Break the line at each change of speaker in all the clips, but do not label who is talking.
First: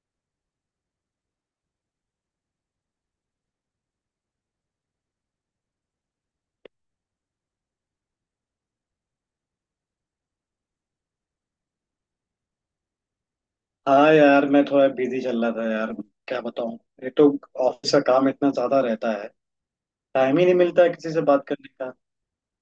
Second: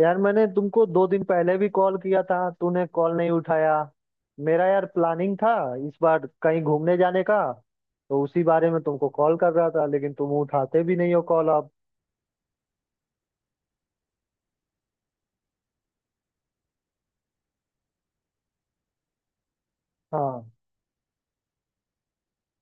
यार, मैंने तुमको 2 दिन पहले भी कॉल किया था। तूने कॉल नहीं उठाया। मेरा यार प्लानिंग था इस बार कहीं घूमने जाने का, तो उसी बारे में तुमको कॉल कर रहा था, लेकिन तुम उठाते भी नहीं हो कॉल अब।
हाँ यार मैं थोड़ा बिजी चल रहा था यार। क्या बताऊँ। ये तो ऑफिस का काम इतना ज्यादा रहता है। टाइम ही
हाँ।
नहीं मिलता है किसी से बात करने का।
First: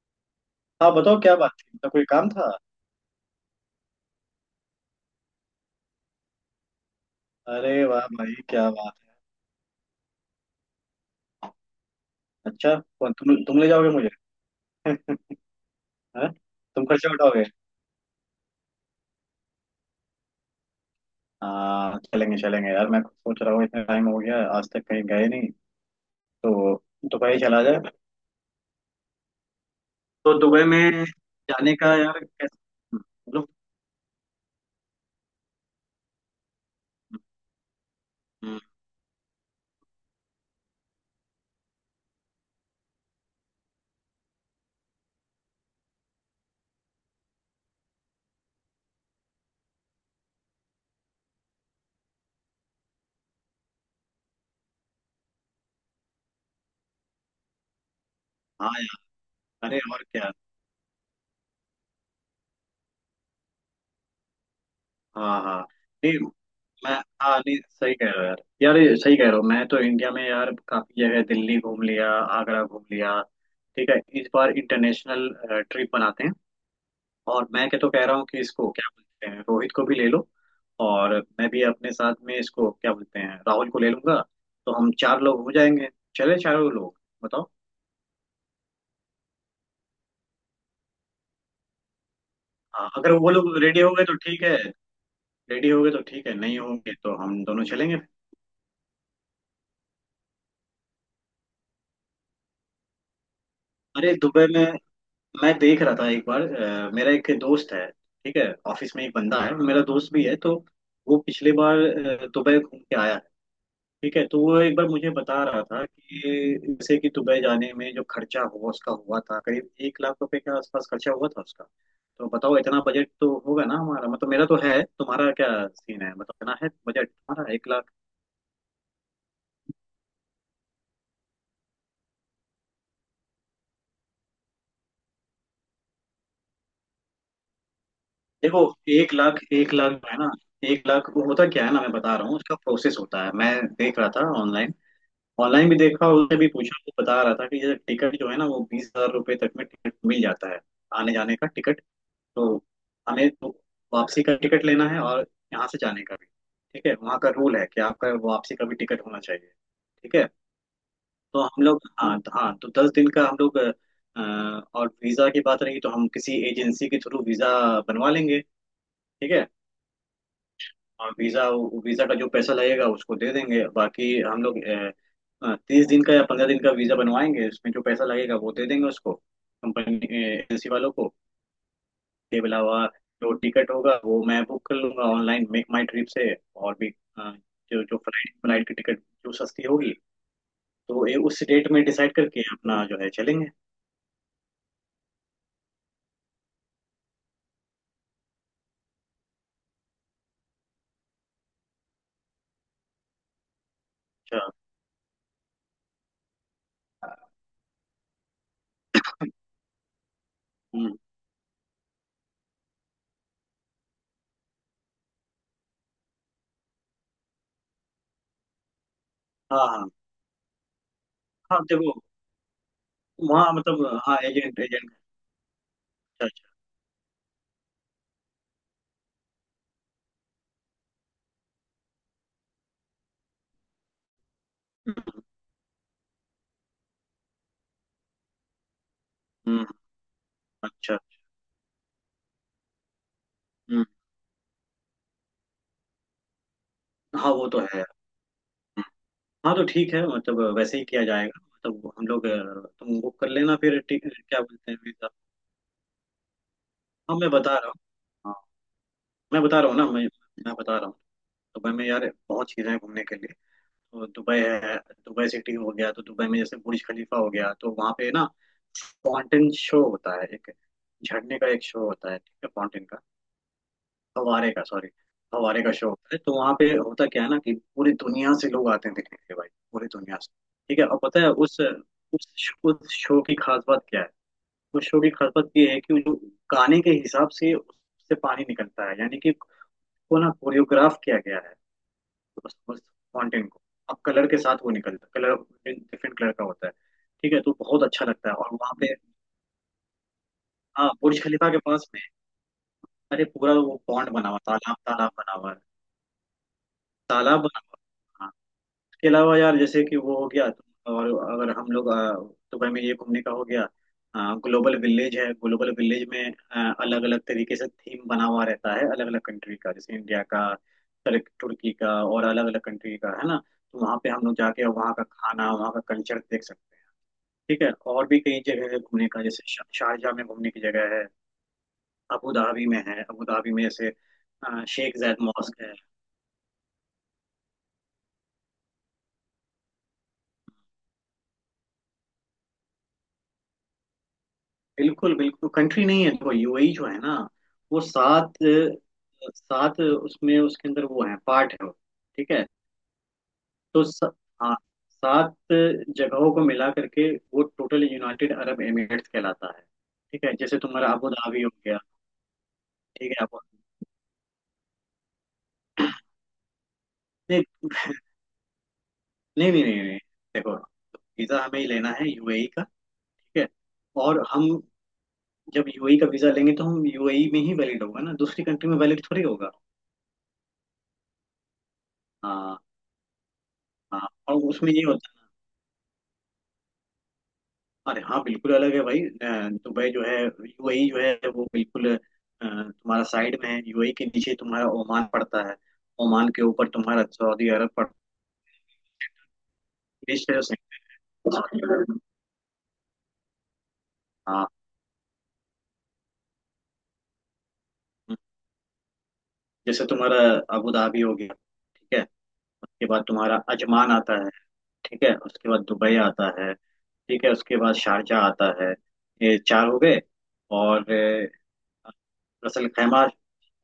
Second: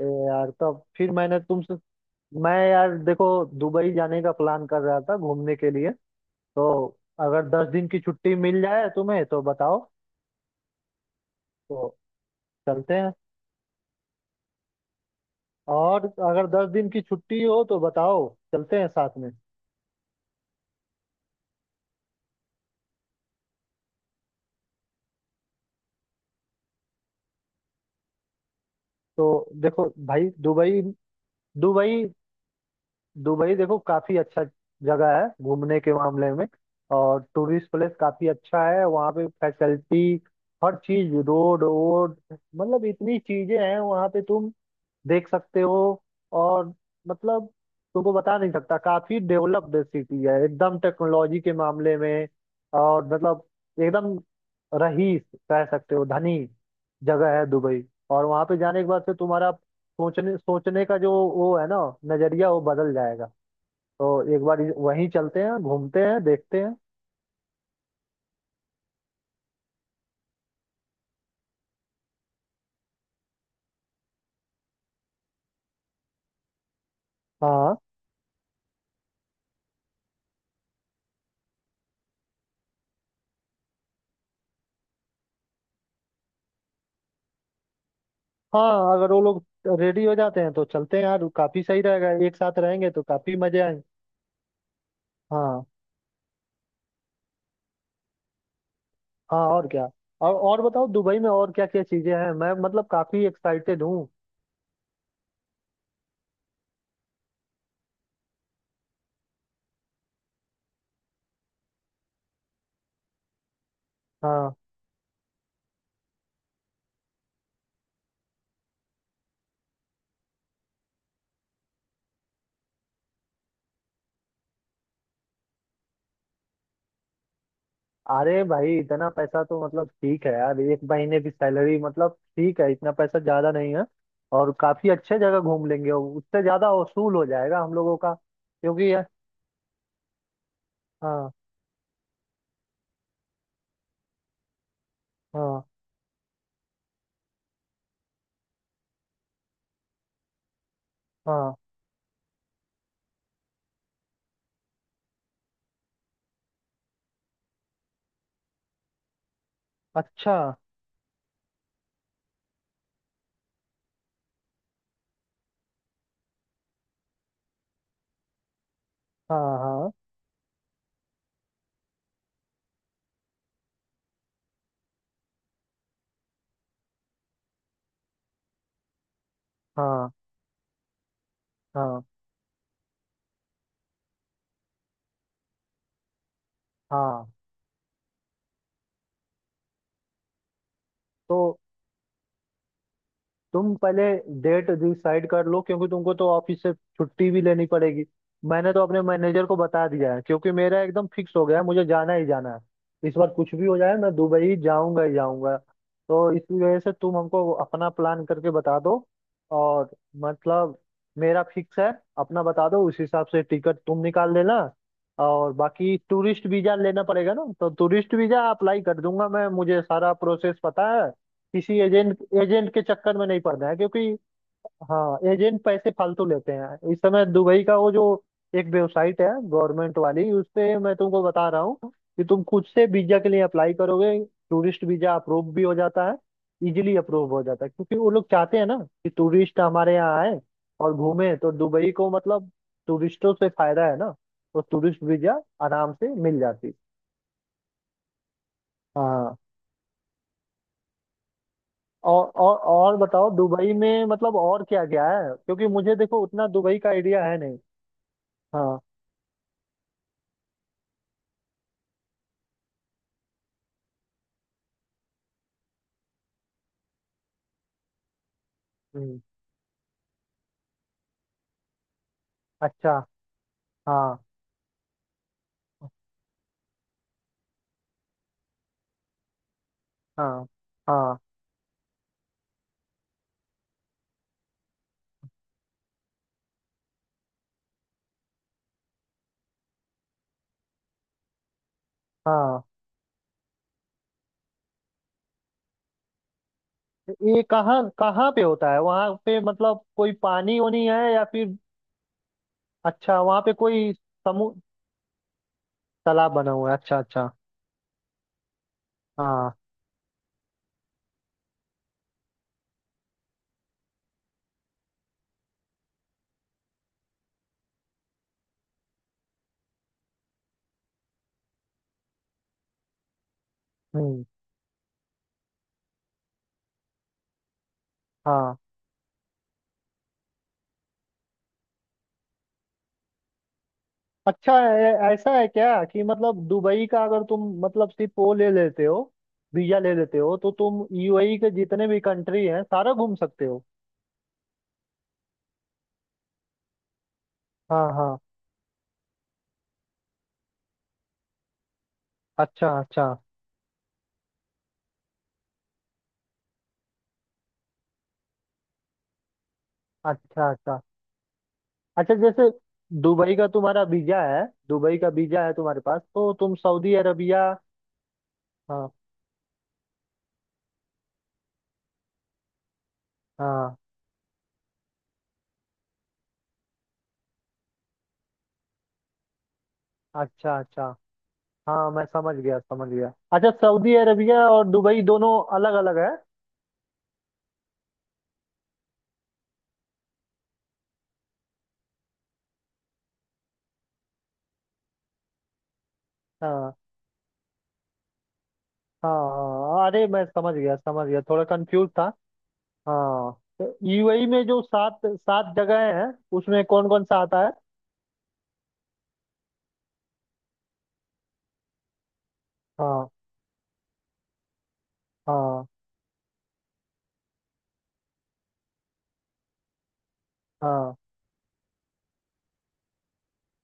ए यार, तब
हाँ
फिर
बताओ क्या बात थी, मतलब कोई काम था।
मैं यार देखो, दुबई जाने का प्लान कर रहा था घूमने के लिए। तो अगर दस
अरे
दिन की
वाह भाई,
छुट्टी मिल
क्या
जाए
बात
तुम्हें तो बताओ। तो
है, अच्छा।
चलते हैं,
कौन, तुम ले जाओगे मुझे?
और
हाँ?
अगर दस
तुम
दिन की
खर्चा
छुट्टी
उठाओगे?
हो तो बताओ, चलते हैं साथ में।
हाँ, चलेंगे चलेंगे यार, मैं सोच रहा हूँ इतना टाइम हो गया, आज तक कहीं गए नहीं, तो दुबई चला जाए।
तो देखो भाई,
तो दुबई
दुबई
में जाने का
दुबई
यार, कैसा मतलब।
दुबई, देखो, काफी अच्छा जगह है घूमने के मामले में, और टूरिस्ट प्लेस काफी
हम्म,
अच्छा है, वहाँ पे फैसिलिटी हर चीज, रोड वोड, मतलब इतनी चीजें हैं वहाँ पे तुम देख सकते हो। और मतलब, तुमको बता नहीं सकता, काफी डेवलप्ड सिटी है एकदम टेक्नोलॉजी के मामले में। और मतलब एकदम रईस कह सकते हो, धनी जगह है दुबई। और वहां पे
हाँ
जाने के बाद से
यार,
तुम्हारा
अरे और क्या।
सोचने सोचने का जो वो है ना, नजरिया वो बदल जाएगा। तो एक बार वहीं
हाँ
चलते हैं,
हाँ,
घूमते
नहीं,
हैं, देखते हैं।
मैं, हाँ नहीं, सही कह रहे हो यार, यार ये सही कह रहे हो, मैं तो इंडिया में यार काफी जगह दिल्ली घूम लिया, आगरा घूम लिया। ठीक है, इस बार इंटरनेशनल ट्रिप बनाते हैं। और मैं
हाँ,
क्या तो कह रहा हूँ कि इसको क्या बोलते हैं, रोहित को भी ले लो, और मैं भी अपने साथ में इसको क्या बोलते हैं, राहुल को ले लूंगा। तो हम चार लोग हो जाएंगे, चले चारों लोग, बताओ।
हाँ, अगर वो लोग रेडी हो जाते हैं तो चलते हैं यार, काफी सही रहेगा, एक साथ
हाँ,
रहेंगे तो
अगर वो
काफी
लोग
मजे
रेडी
आएंगे।
हो गए तो ठीक है,
हाँ,
रेडी हो गए तो ठीक है, नहीं होंगे तो हम दोनों चलेंगे।
हाँ, और क्या। बताओ दुबई में और क्या क्या चीजें हैं, मैं मतलब काफी एक्साइटेड हूँ।
अरे दुबई में मैं देख रहा था एक बार मेरा एक दोस्त है, ठीक है, ऑफिस में एक बंदा है और मेरा दोस्त भी है, तो वो पिछले बार दुबई घूम के आया है। ठीक है, तो
हाँ।
वो एक बार मुझे बता रहा था कि जैसे कि दुबई जाने में जो खर्चा हुआ उसका हुआ था, करीब 1 लाख रुपए के आसपास खर्चा हुआ था उसका। तो बताओ इतना बजट तो होगा ना हमारा, मतलब मेरा तो है, तुम्हारा क्या सीन है, बताओ इतना है बजट तुम्हारा 1 लाख।
अरे भाई, इतना पैसा तो मतलब ठीक है यार, 1 महीने की सैलरी, मतलब ठीक है, इतना पैसा ज्यादा नहीं है। और काफी अच्छे जगह घूम लेंगे, और उससे ज्यादा वसूल हो जाएगा हम लोगों का,
देखो,
क्योंकि यार।
1 लाख, 1 लाख जो है ना, 1 लाख वो
हाँ,
होता क्या है ना, मैं बता रहा हूँ उसका प्रोसेस होता है। मैं देख रहा था ऑनलाइन,
हाँ,
ऑनलाइन भी देखा, उसने भी पूछा तो बता रहा था कि जैसे टिकट जो है ना वो 20,000 रुपये तक में टिकट मिल जाता है, आने जाने का
हाँ,
टिकट। तो हमें तो वापसी का टिकट लेना है और यहाँ से जाने का भी, ठीक है, वहाँ का रूल है कि आपका वापसी का भी टिकट होना चाहिए। ठीक है,
अच्छा,
तो हम लोग हाँ तो 10 दिन का हम लोग और वीज़ा की बात रही तो हम किसी एजेंसी के थ्रू वीज़ा बनवा लेंगे। ठीक है,
हाँ, हाँ,
हाँ वीजा, वीजा का जो पैसा लगेगा उसको दे देंगे, बाकी हम लोग 30 दिन का या 15 दिन का वीजा बनवाएंगे, उसमें जो पैसा लगेगा वो दे देंगे उसको
हाँ,
कंपनी एजेंसी वालों को।
हाँ,
के अलावा जो टिकट होगा वो मैं बुक कर लूंगा ऑनलाइन मेक माई ट्रिप से, और भी अ,
हाँ,
जो जो फ्लाइट फ्लाइट की टिकट जो सस्ती होगी तो ये उस
तो
डेट में डिसाइड करके अपना जो है चलेंगे।
तुम पहले डेट डिसाइड कर लो, क्योंकि तुमको तो ऑफिस से छुट्टी भी लेनी पड़ेगी। मैंने तो अपने मैनेजर को बता दिया है, क्योंकि मेरा एकदम फिक्स हो गया है, मुझे जाना ही जाना है इस बार, कुछ भी हो जाए मैं
अच्छा,
दुबई जाऊंगा ही जाऊंगा। तो इस वजह से तुम हमको अपना प्लान करके बता दो, और मतलब,
हम्म,
मेरा फिक्स है, अपना बता दो, उस हिसाब से टिकट तुम निकाल लेना। और बाकी टूरिस्ट वीजा लेना पड़ेगा ना, तो टूरिस्ट वीजा अप्लाई कर दूंगा मैं,
हाँ
मुझे
हाँ
सारा प्रोसेस पता है।
हाँ
किसी
देखो,
एजेंट एजेंट के चक्कर में नहीं
वहाँ
पड़ना है, क्योंकि
मतलब हाँ एजेंट एजेंट,
हाँ, एजेंट पैसे फालतू
अच्छा अच्छा।
लेते हैं। इस समय दुबई का वो जो एक वेबसाइट है गवर्नमेंट वाली, उस पे मैं तुमको बता रहा हूँ कि तुम खुद से वीजा के लिए अप्लाई करोगे, टूरिस्ट वीजा अप्रूव भी हो जाता है। इजीली अप्रूव हो जाता है, क्योंकि वो लोग चाहते हैं ना कि
हम्म,
टूरिस्ट
हम्म,
हमारे यहाँ आए और
अच्छा
घूमे तो दुबई को, मतलब टूरिस्टों से
हम्म,
फायदा है ना। तो टूरिस्ट वीजा आराम से मिल जाती है।
हाँ वो तो है।
हाँ,
हाँ तो ठीक है, मतलब वैसे ही किया जाएगा, मतलब हम
और
लोग
और और
तुम बुक कर
बताओ
लेना
दुबई
फिर
में, मतलब
क्या
और
बोलते हैं
क्या क्या
वीजा।
है, क्योंकि मुझे देखो उतना दुबई का
हाँ
आइडिया
मैं
है
बता
नहीं।
रहा हूँ, हाँ
हाँ,
मैं बता रहा हूँ ना, मैं बता रहा हूँ दुबई में यार बहुत चीज़ें हैं घूमने के लिए। तो दुबई है, दुबई सिटी हो गया, तो दुबई में जैसे बुर्ज खलीफा हो गया, तो वहाँ पे ना
हम्म,
फाउंटेन शो होता है, एक झरने का एक शो होता है, ठीक है, फाउंटेन
अच्छा,
का,
हाँ,
हवारे का सॉरी, हवारे का शो होता है, तो वहाँ पे होता क्या है ना कि पूरी दुनिया से लोग आते हैं देखने के लिए भाई, पूरी दुनिया से।
हाँ,
ठीक है, और
हाँ,
पता है उस उस शो की खास बात क्या है, उस शो की खास बात ये है कि वो जो गाने के हिसाब से उससे पानी निकलता है, यानी कि उसको ना कोरियोग्राफ किया गया है उस
हाँ,
उस फाउंटेन को। अब कलर के साथ वो निकलता है, कलर डिफरेंट कलर का होता है, ठीक है,
ये
तो
कहाँ
बहुत अच्छा लगता
कहाँ
है।
पे
और
होता
वहाँ
है
पे
वहाँ पे, मतलब कोई पानी वानी
हाँ
है
बुर्ज
या
खलीफा
फिर?
के पास में
अच्छा,
अरे
वहाँ पे
पूरा वो
कोई
पॉन्ड बना हुआ,
समु
तालाब तालाब बना हुआ है,
तालाब बना हुआ है, अच्छा, अच्छा।
तालाब बना हुआ है। इसके अलावा यार
हाँ,
जैसे कि वो हो गया, तो और अगर हम लोग दुबई में ये घूमने का हो गया, ग्लोबल विलेज है, ग्लोबल विलेज में अलग अलग तरीके से थीम बना हुआ रहता है, अलग अलग कंट्री का, जैसे इंडिया का, तुर्की का, और अलग अलग कंट्री का है ना, तो वहाँ पे
हम्म,
हम लोग जाके वहाँ का खाना, वहाँ का कल्चर देख सकते हैं। ठीक है और भी कई
हाँ,
जगह है घूमने का, जैसे शारजाह में घूमने की जगह है, अबू धाबी में है, अबू धाबी में जैसे
अच्छा,
शेख
ऐ-
जायद
ऐसा है
मॉस्क है।
क्या कि मतलब दुबई का अगर तुम मतलब सिर्फ वो ले लेते हो वीजा, ले लेते हो तो तुम यूएई के जितने भी कंट्री हैं सारा घूम सकते हो?
बिल्कुल बिल्कुल कंट्री नहीं है, देखो यूएई जो है ना वो
हाँ, हाँ,
सात, उसमें उसके अंदर वो है, पार्ट है वो, ठीक है,
अच्छा, अच्छा,
तो स, हाँ सात जगहों को मिला करके वो टोटल यूनाइटेड अरब एमिरेट्स कहलाता है। ठीक है
अच्छा,
जैसे
अच्छा,
तुम्हारा अबू धाबी हो गया,
अच्छा जैसे
ठीक है
दुबई
अबू,
का तुम्हारा वीजा है, दुबई का वीजा है तुम्हारे पास तो तुम सऊदी अरबिया।
नहीं
हाँ,
नहीं नहीं नहीं नहीं। देखो वीजा हमें ही लेना है यूएई का, ठीक है,
हाँ,
और हम जब यूएई का वीजा लेंगे तो हम यूएई में ही वैलिड होगा ना, दूसरी कंट्री में वैलिड थोड़ी होगा।
अच्छा, अच्छा, हाँ मैं समझ गया,
हाँ
समझ गया, अच्छा सऊदी
हाँ, और
अरबिया और
उसमें ये
दुबई
होता,
दोनों अलग अलग है।
अरे हाँ बिल्कुल अलग है भाई दुबई जो है, यूएई जो है वो बिल्कुल तुम्हारा साइड में है, यूएई के नीचे तुम्हारा ओमान पड़ता है, ओमान के ऊपर
हाँ,
तुम्हारा सऊदी अरब पड़ता
हाँ, हाँ, अरे
है,
मैं
देश है जो,
समझ गया, समझ गया, थोड़ा कंफ्यूज
सही-
था। हाँ, तो यूएई में
हाँ
जो सात सात जगह हैं उसमें कौन कौन सा आता है?
जैसे तुम्हारा अबू धाबी हो गया। ठीक है उसके बाद
हाँ,
तुम्हारा अजमान आता है, ठीक है उसके बाद
हाँ,
दुबई आता है, ठीक है उसके बाद शारजा आता है, ये चार हो गए। और
हाँ,
रसल खैमा,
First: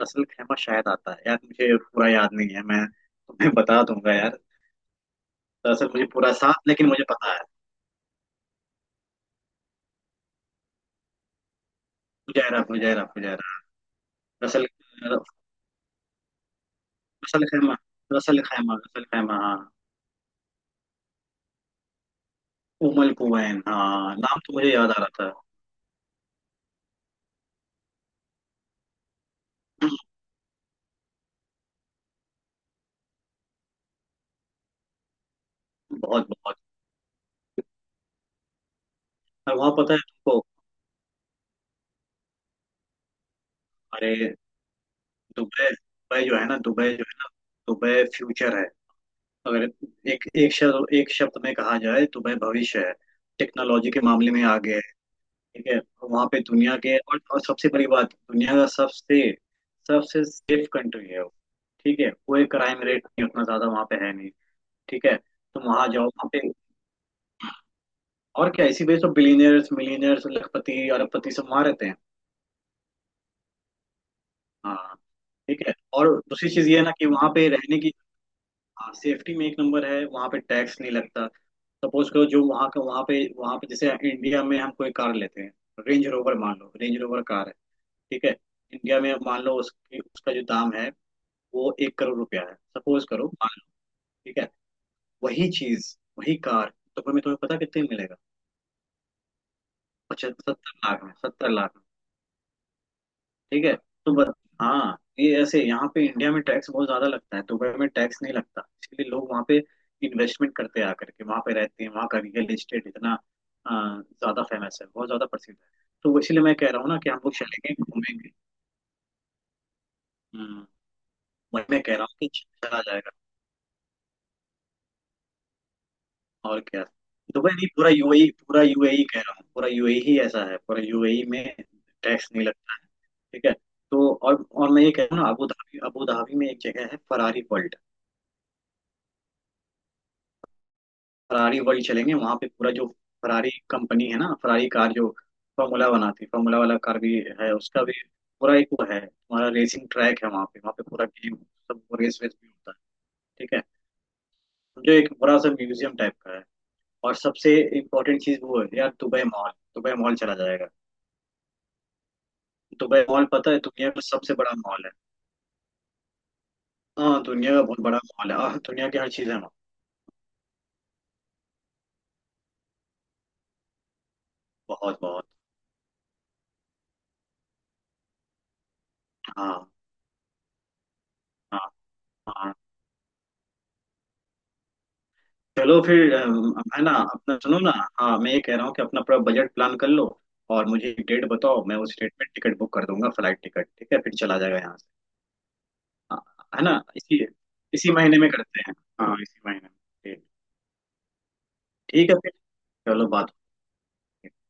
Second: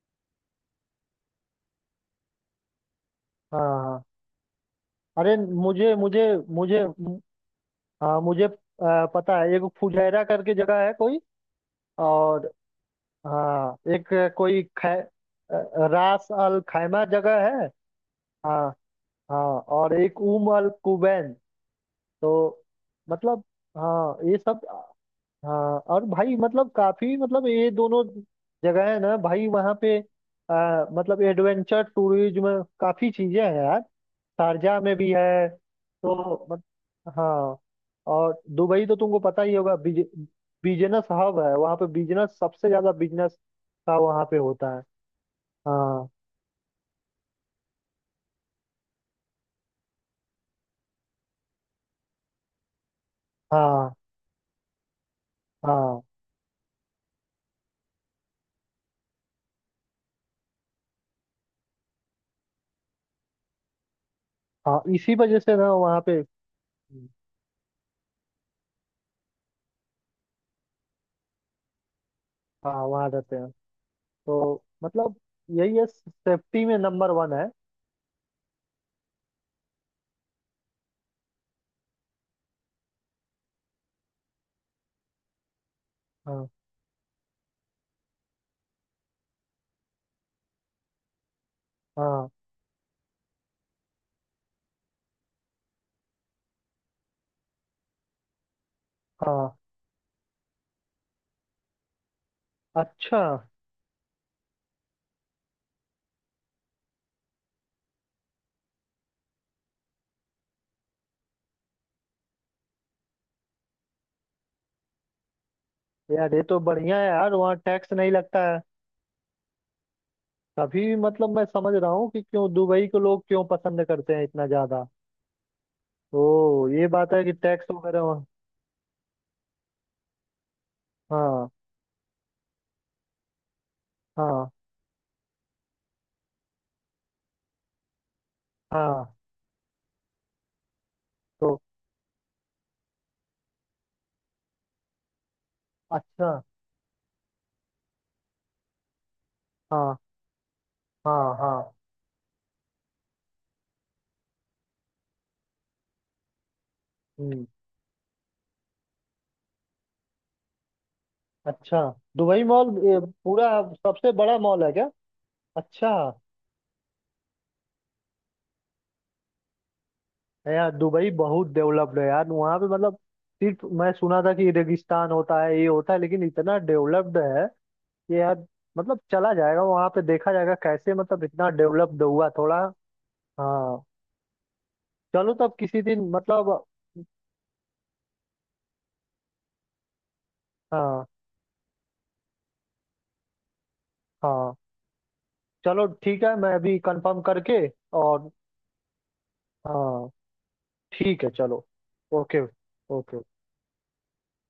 रसल खैमा शायद आता है यार, मुझे पूरा याद नहीं है, मैं तुम्हें
हाँ,
बता
हाँ।
दूंगा यार।
अरे
दरअसल
मुझे
मुझे
मुझे
पूरा साथ,
मुझे
लेकिन मुझे पता है।
हाँ, मुझे पता है, एक फुजैरा करके जगह है कोई, और
फुजैरा फुजैरा फुजैरा,
हाँ, एक कोई
रसल
रास अल खैमा
रसल
जगह है।
खैमा, रसल
हाँ,
खैमा रसल खैमा
हाँ,
हाँ,
और एक उम अल कुबैन। तो
उमल
मतलब,
कुवैन, हाँ
हाँ ये
नाम तो
सब,
मुझे याद आ रहा था।
हाँ और भाई मतलब काफी, मतलब ये दोनों जगह है ना भाई, वहाँ पे मतलब एडवेंचर टूरिज्म काफी चीजें हैं यार। शारजाह में भी है,
बहुत
तो
बहुत।
मत-। हाँ, और दुबई तो तुमको पता ही
और वहाँ
होगा,
पता है तुमको,
बिजनेस हब है वहाँ पे, बिजनेस सबसे ज्यादा, बिजनेस का
अरे
वहाँ पे होता है।
दुबई,
हाँ,
दुबई जो है ना, दुबई फ्यूचर है। अगर एक एक शब्द, एक शब्द में कहा जाए, दुबई भविष्य है। टेक्नोलॉजी
हाँ,
के मामले में आगे है। ठीक है
हाँ,
वहां पे दुनिया के और सबसे बड़ी बात, दुनिया का सबसे सबसे सेफ कंट्री है वो। ठीक है, कोई क्राइम रेट नहीं, उतना ज्यादा वहां पे है नहीं।
हाँ
ठीक
इसी
है
वजह से
तुम
ना
वहां
वहाँ
जाओ
पे,
वहां पे, और क्या, इसी वजह से बिलीनियर्स मिलीनियर्स, लखपति अरबपति सब वहां रहते हैं।
हाँ वहाँ रहते हैं, तो
हाँ
मतलब
ठीक है।
यही है,
और दूसरी
सेफ्टी
चीज
में
ये है ना कि
नंबर
वहां
वन है।
पे रहने की, सेफ्टी में एक नंबर है, वहां पे टैक्स नहीं लगता। सपोज करो जो वहां का वहां पे जैसे इंडिया में हम कोई कार लेते हैं रेंज रोवर,
हाँ,
मान लो रेंज रोवर कार है, ठीक है, इंडिया में मान लो उसकी, उसका जो दाम है वो एक करोड़
हाँ,
रुपया है, सपोज करो, मान लो, ठीक है, वही चीज, वही कार, तो तुम्हें तुम्हें पता कितने में मिलेगा,
हाँ,
75, 70 लाख में, 70 लाख में।
अच्छा
ठीक है, तो बस। हाँ ये ऐसे यहाँ पे इंडिया में टैक्स बहुत ज्यादा लगता है, दुबई में टैक्स नहीं लगता, इसलिए लोग वहाँ पे इन्वेस्टमेंट करते हैं, आकर के वहाँ पे रहते हैं, वहाँ का रियल एस्टेट इतना अ, ज्यादा फेमस है, बहुत ज्यादा प्रसिद्ध है। तो
यार, ये
इसीलिए मैं
तो
कह रहा हूँ
बढ़िया
ना
है
कि हम
यार,
लोग
वहाँ
चलेंगे
टैक्स नहीं
घूमेंगे।
लगता है।
हम्म।
तभी मतलब मैं
वही
समझ
मैं
रहा
कह रहा
हूँ
हूँ
कि
कि
क्यों
चला
दुबई को
जाएगा,
लोग क्यों पसंद करते हैं इतना ज्यादा। ओ
और क्या।
ये बात है कि
दुबई नहीं,
टैक्स
पूरा
वगैरह वहाँ-।
यूएई, पूरा यूएई कह रहा हूँ पूरा यूएई ही ऐसा है, पूरा यूएई में
हाँ,
टैक्स नहीं लगता है। ठीक है, तो और,
हाँ,
मैं ये कह रहा हूँ ना अबू धाबी, अबू धाबी में एक जगह है फरारी वर्ल्ड।
हाँ, तो,
फरारी वर्ल्ड चलेंगे, वहाँ पे पूरा जो फरारी कंपनी है ना, फरारी कार जो फॉर्मूला बनाती है,
अच्छा,
फॉर्मूला वाला कार भी है उसका भी, पूरा एक वो है हमारा रेसिंग
हाँ,
ट्रैक है वहाँ पे, वहाँ पे पूरा
हाँ,
गेम,
हाँ,
सब रेस वेस भी होता है, ठीक है, जो एक बड़ा सा म्यूजियम टाइप का है। और
हम्म,
सबसे इम्पोर्टेंट चीज़ वो है यार, दुबई मॉल, दुबई मॉल चला जाएगा।
अच्छा, दुबई मॉल
दुबई मॉल
पूरा
पता है दुनिया का
सबसे
सबसे
बड़ा
बड़ा
मॉल है
मॉल
क्या?
है।
अच्छा,
हाँ दुनिया का बहुत बड़ा मॉल है, हाँ दुनिया की हर चीज है वहाँ।
है यार, दुबई बहुत डेवलप्ड है यार, वहाँ पे मतलब सिर्फ मैं सुना था कि
बहुत
रेगिस्तान
बहुत,
होता है, ये होता है, लेकिन इतना डेवलप्ड है कि यार, मतलब चला जाएगा
हाँ
वहाँ पे, देखा जाएगा कैसे मतलब इतना
हाँ
डेवलप्ड हुआ
हाँ।
थोड़ा। हाँ, चलो तब
चलो
किसी दिन
फिर
मतलब,
है ना, अपना सुनो ना, हाँ मैं ये कह रहा हूँ कि अपना पूरा बजट प्लान कर लो, और मुझे एक
हाँ,
डेट बताओ, मैं उस डेट में टिकट बुक कर दूंगा फ्लाइट टिकट। ठीक है, फिर चला
हाँ,
जाएगा यहाँ से।
चलो ठीक है,
हाँ,
मैं
है ना,
अभी कंफर्म
इसी
करके,
इसी महीने में
और
करते हैं। हाँ इसी महीने में
हाँ
ठीक,
ठीक है चलो,
ठीक है फिर।
ओके,
चलो बात
ओके।
होती है।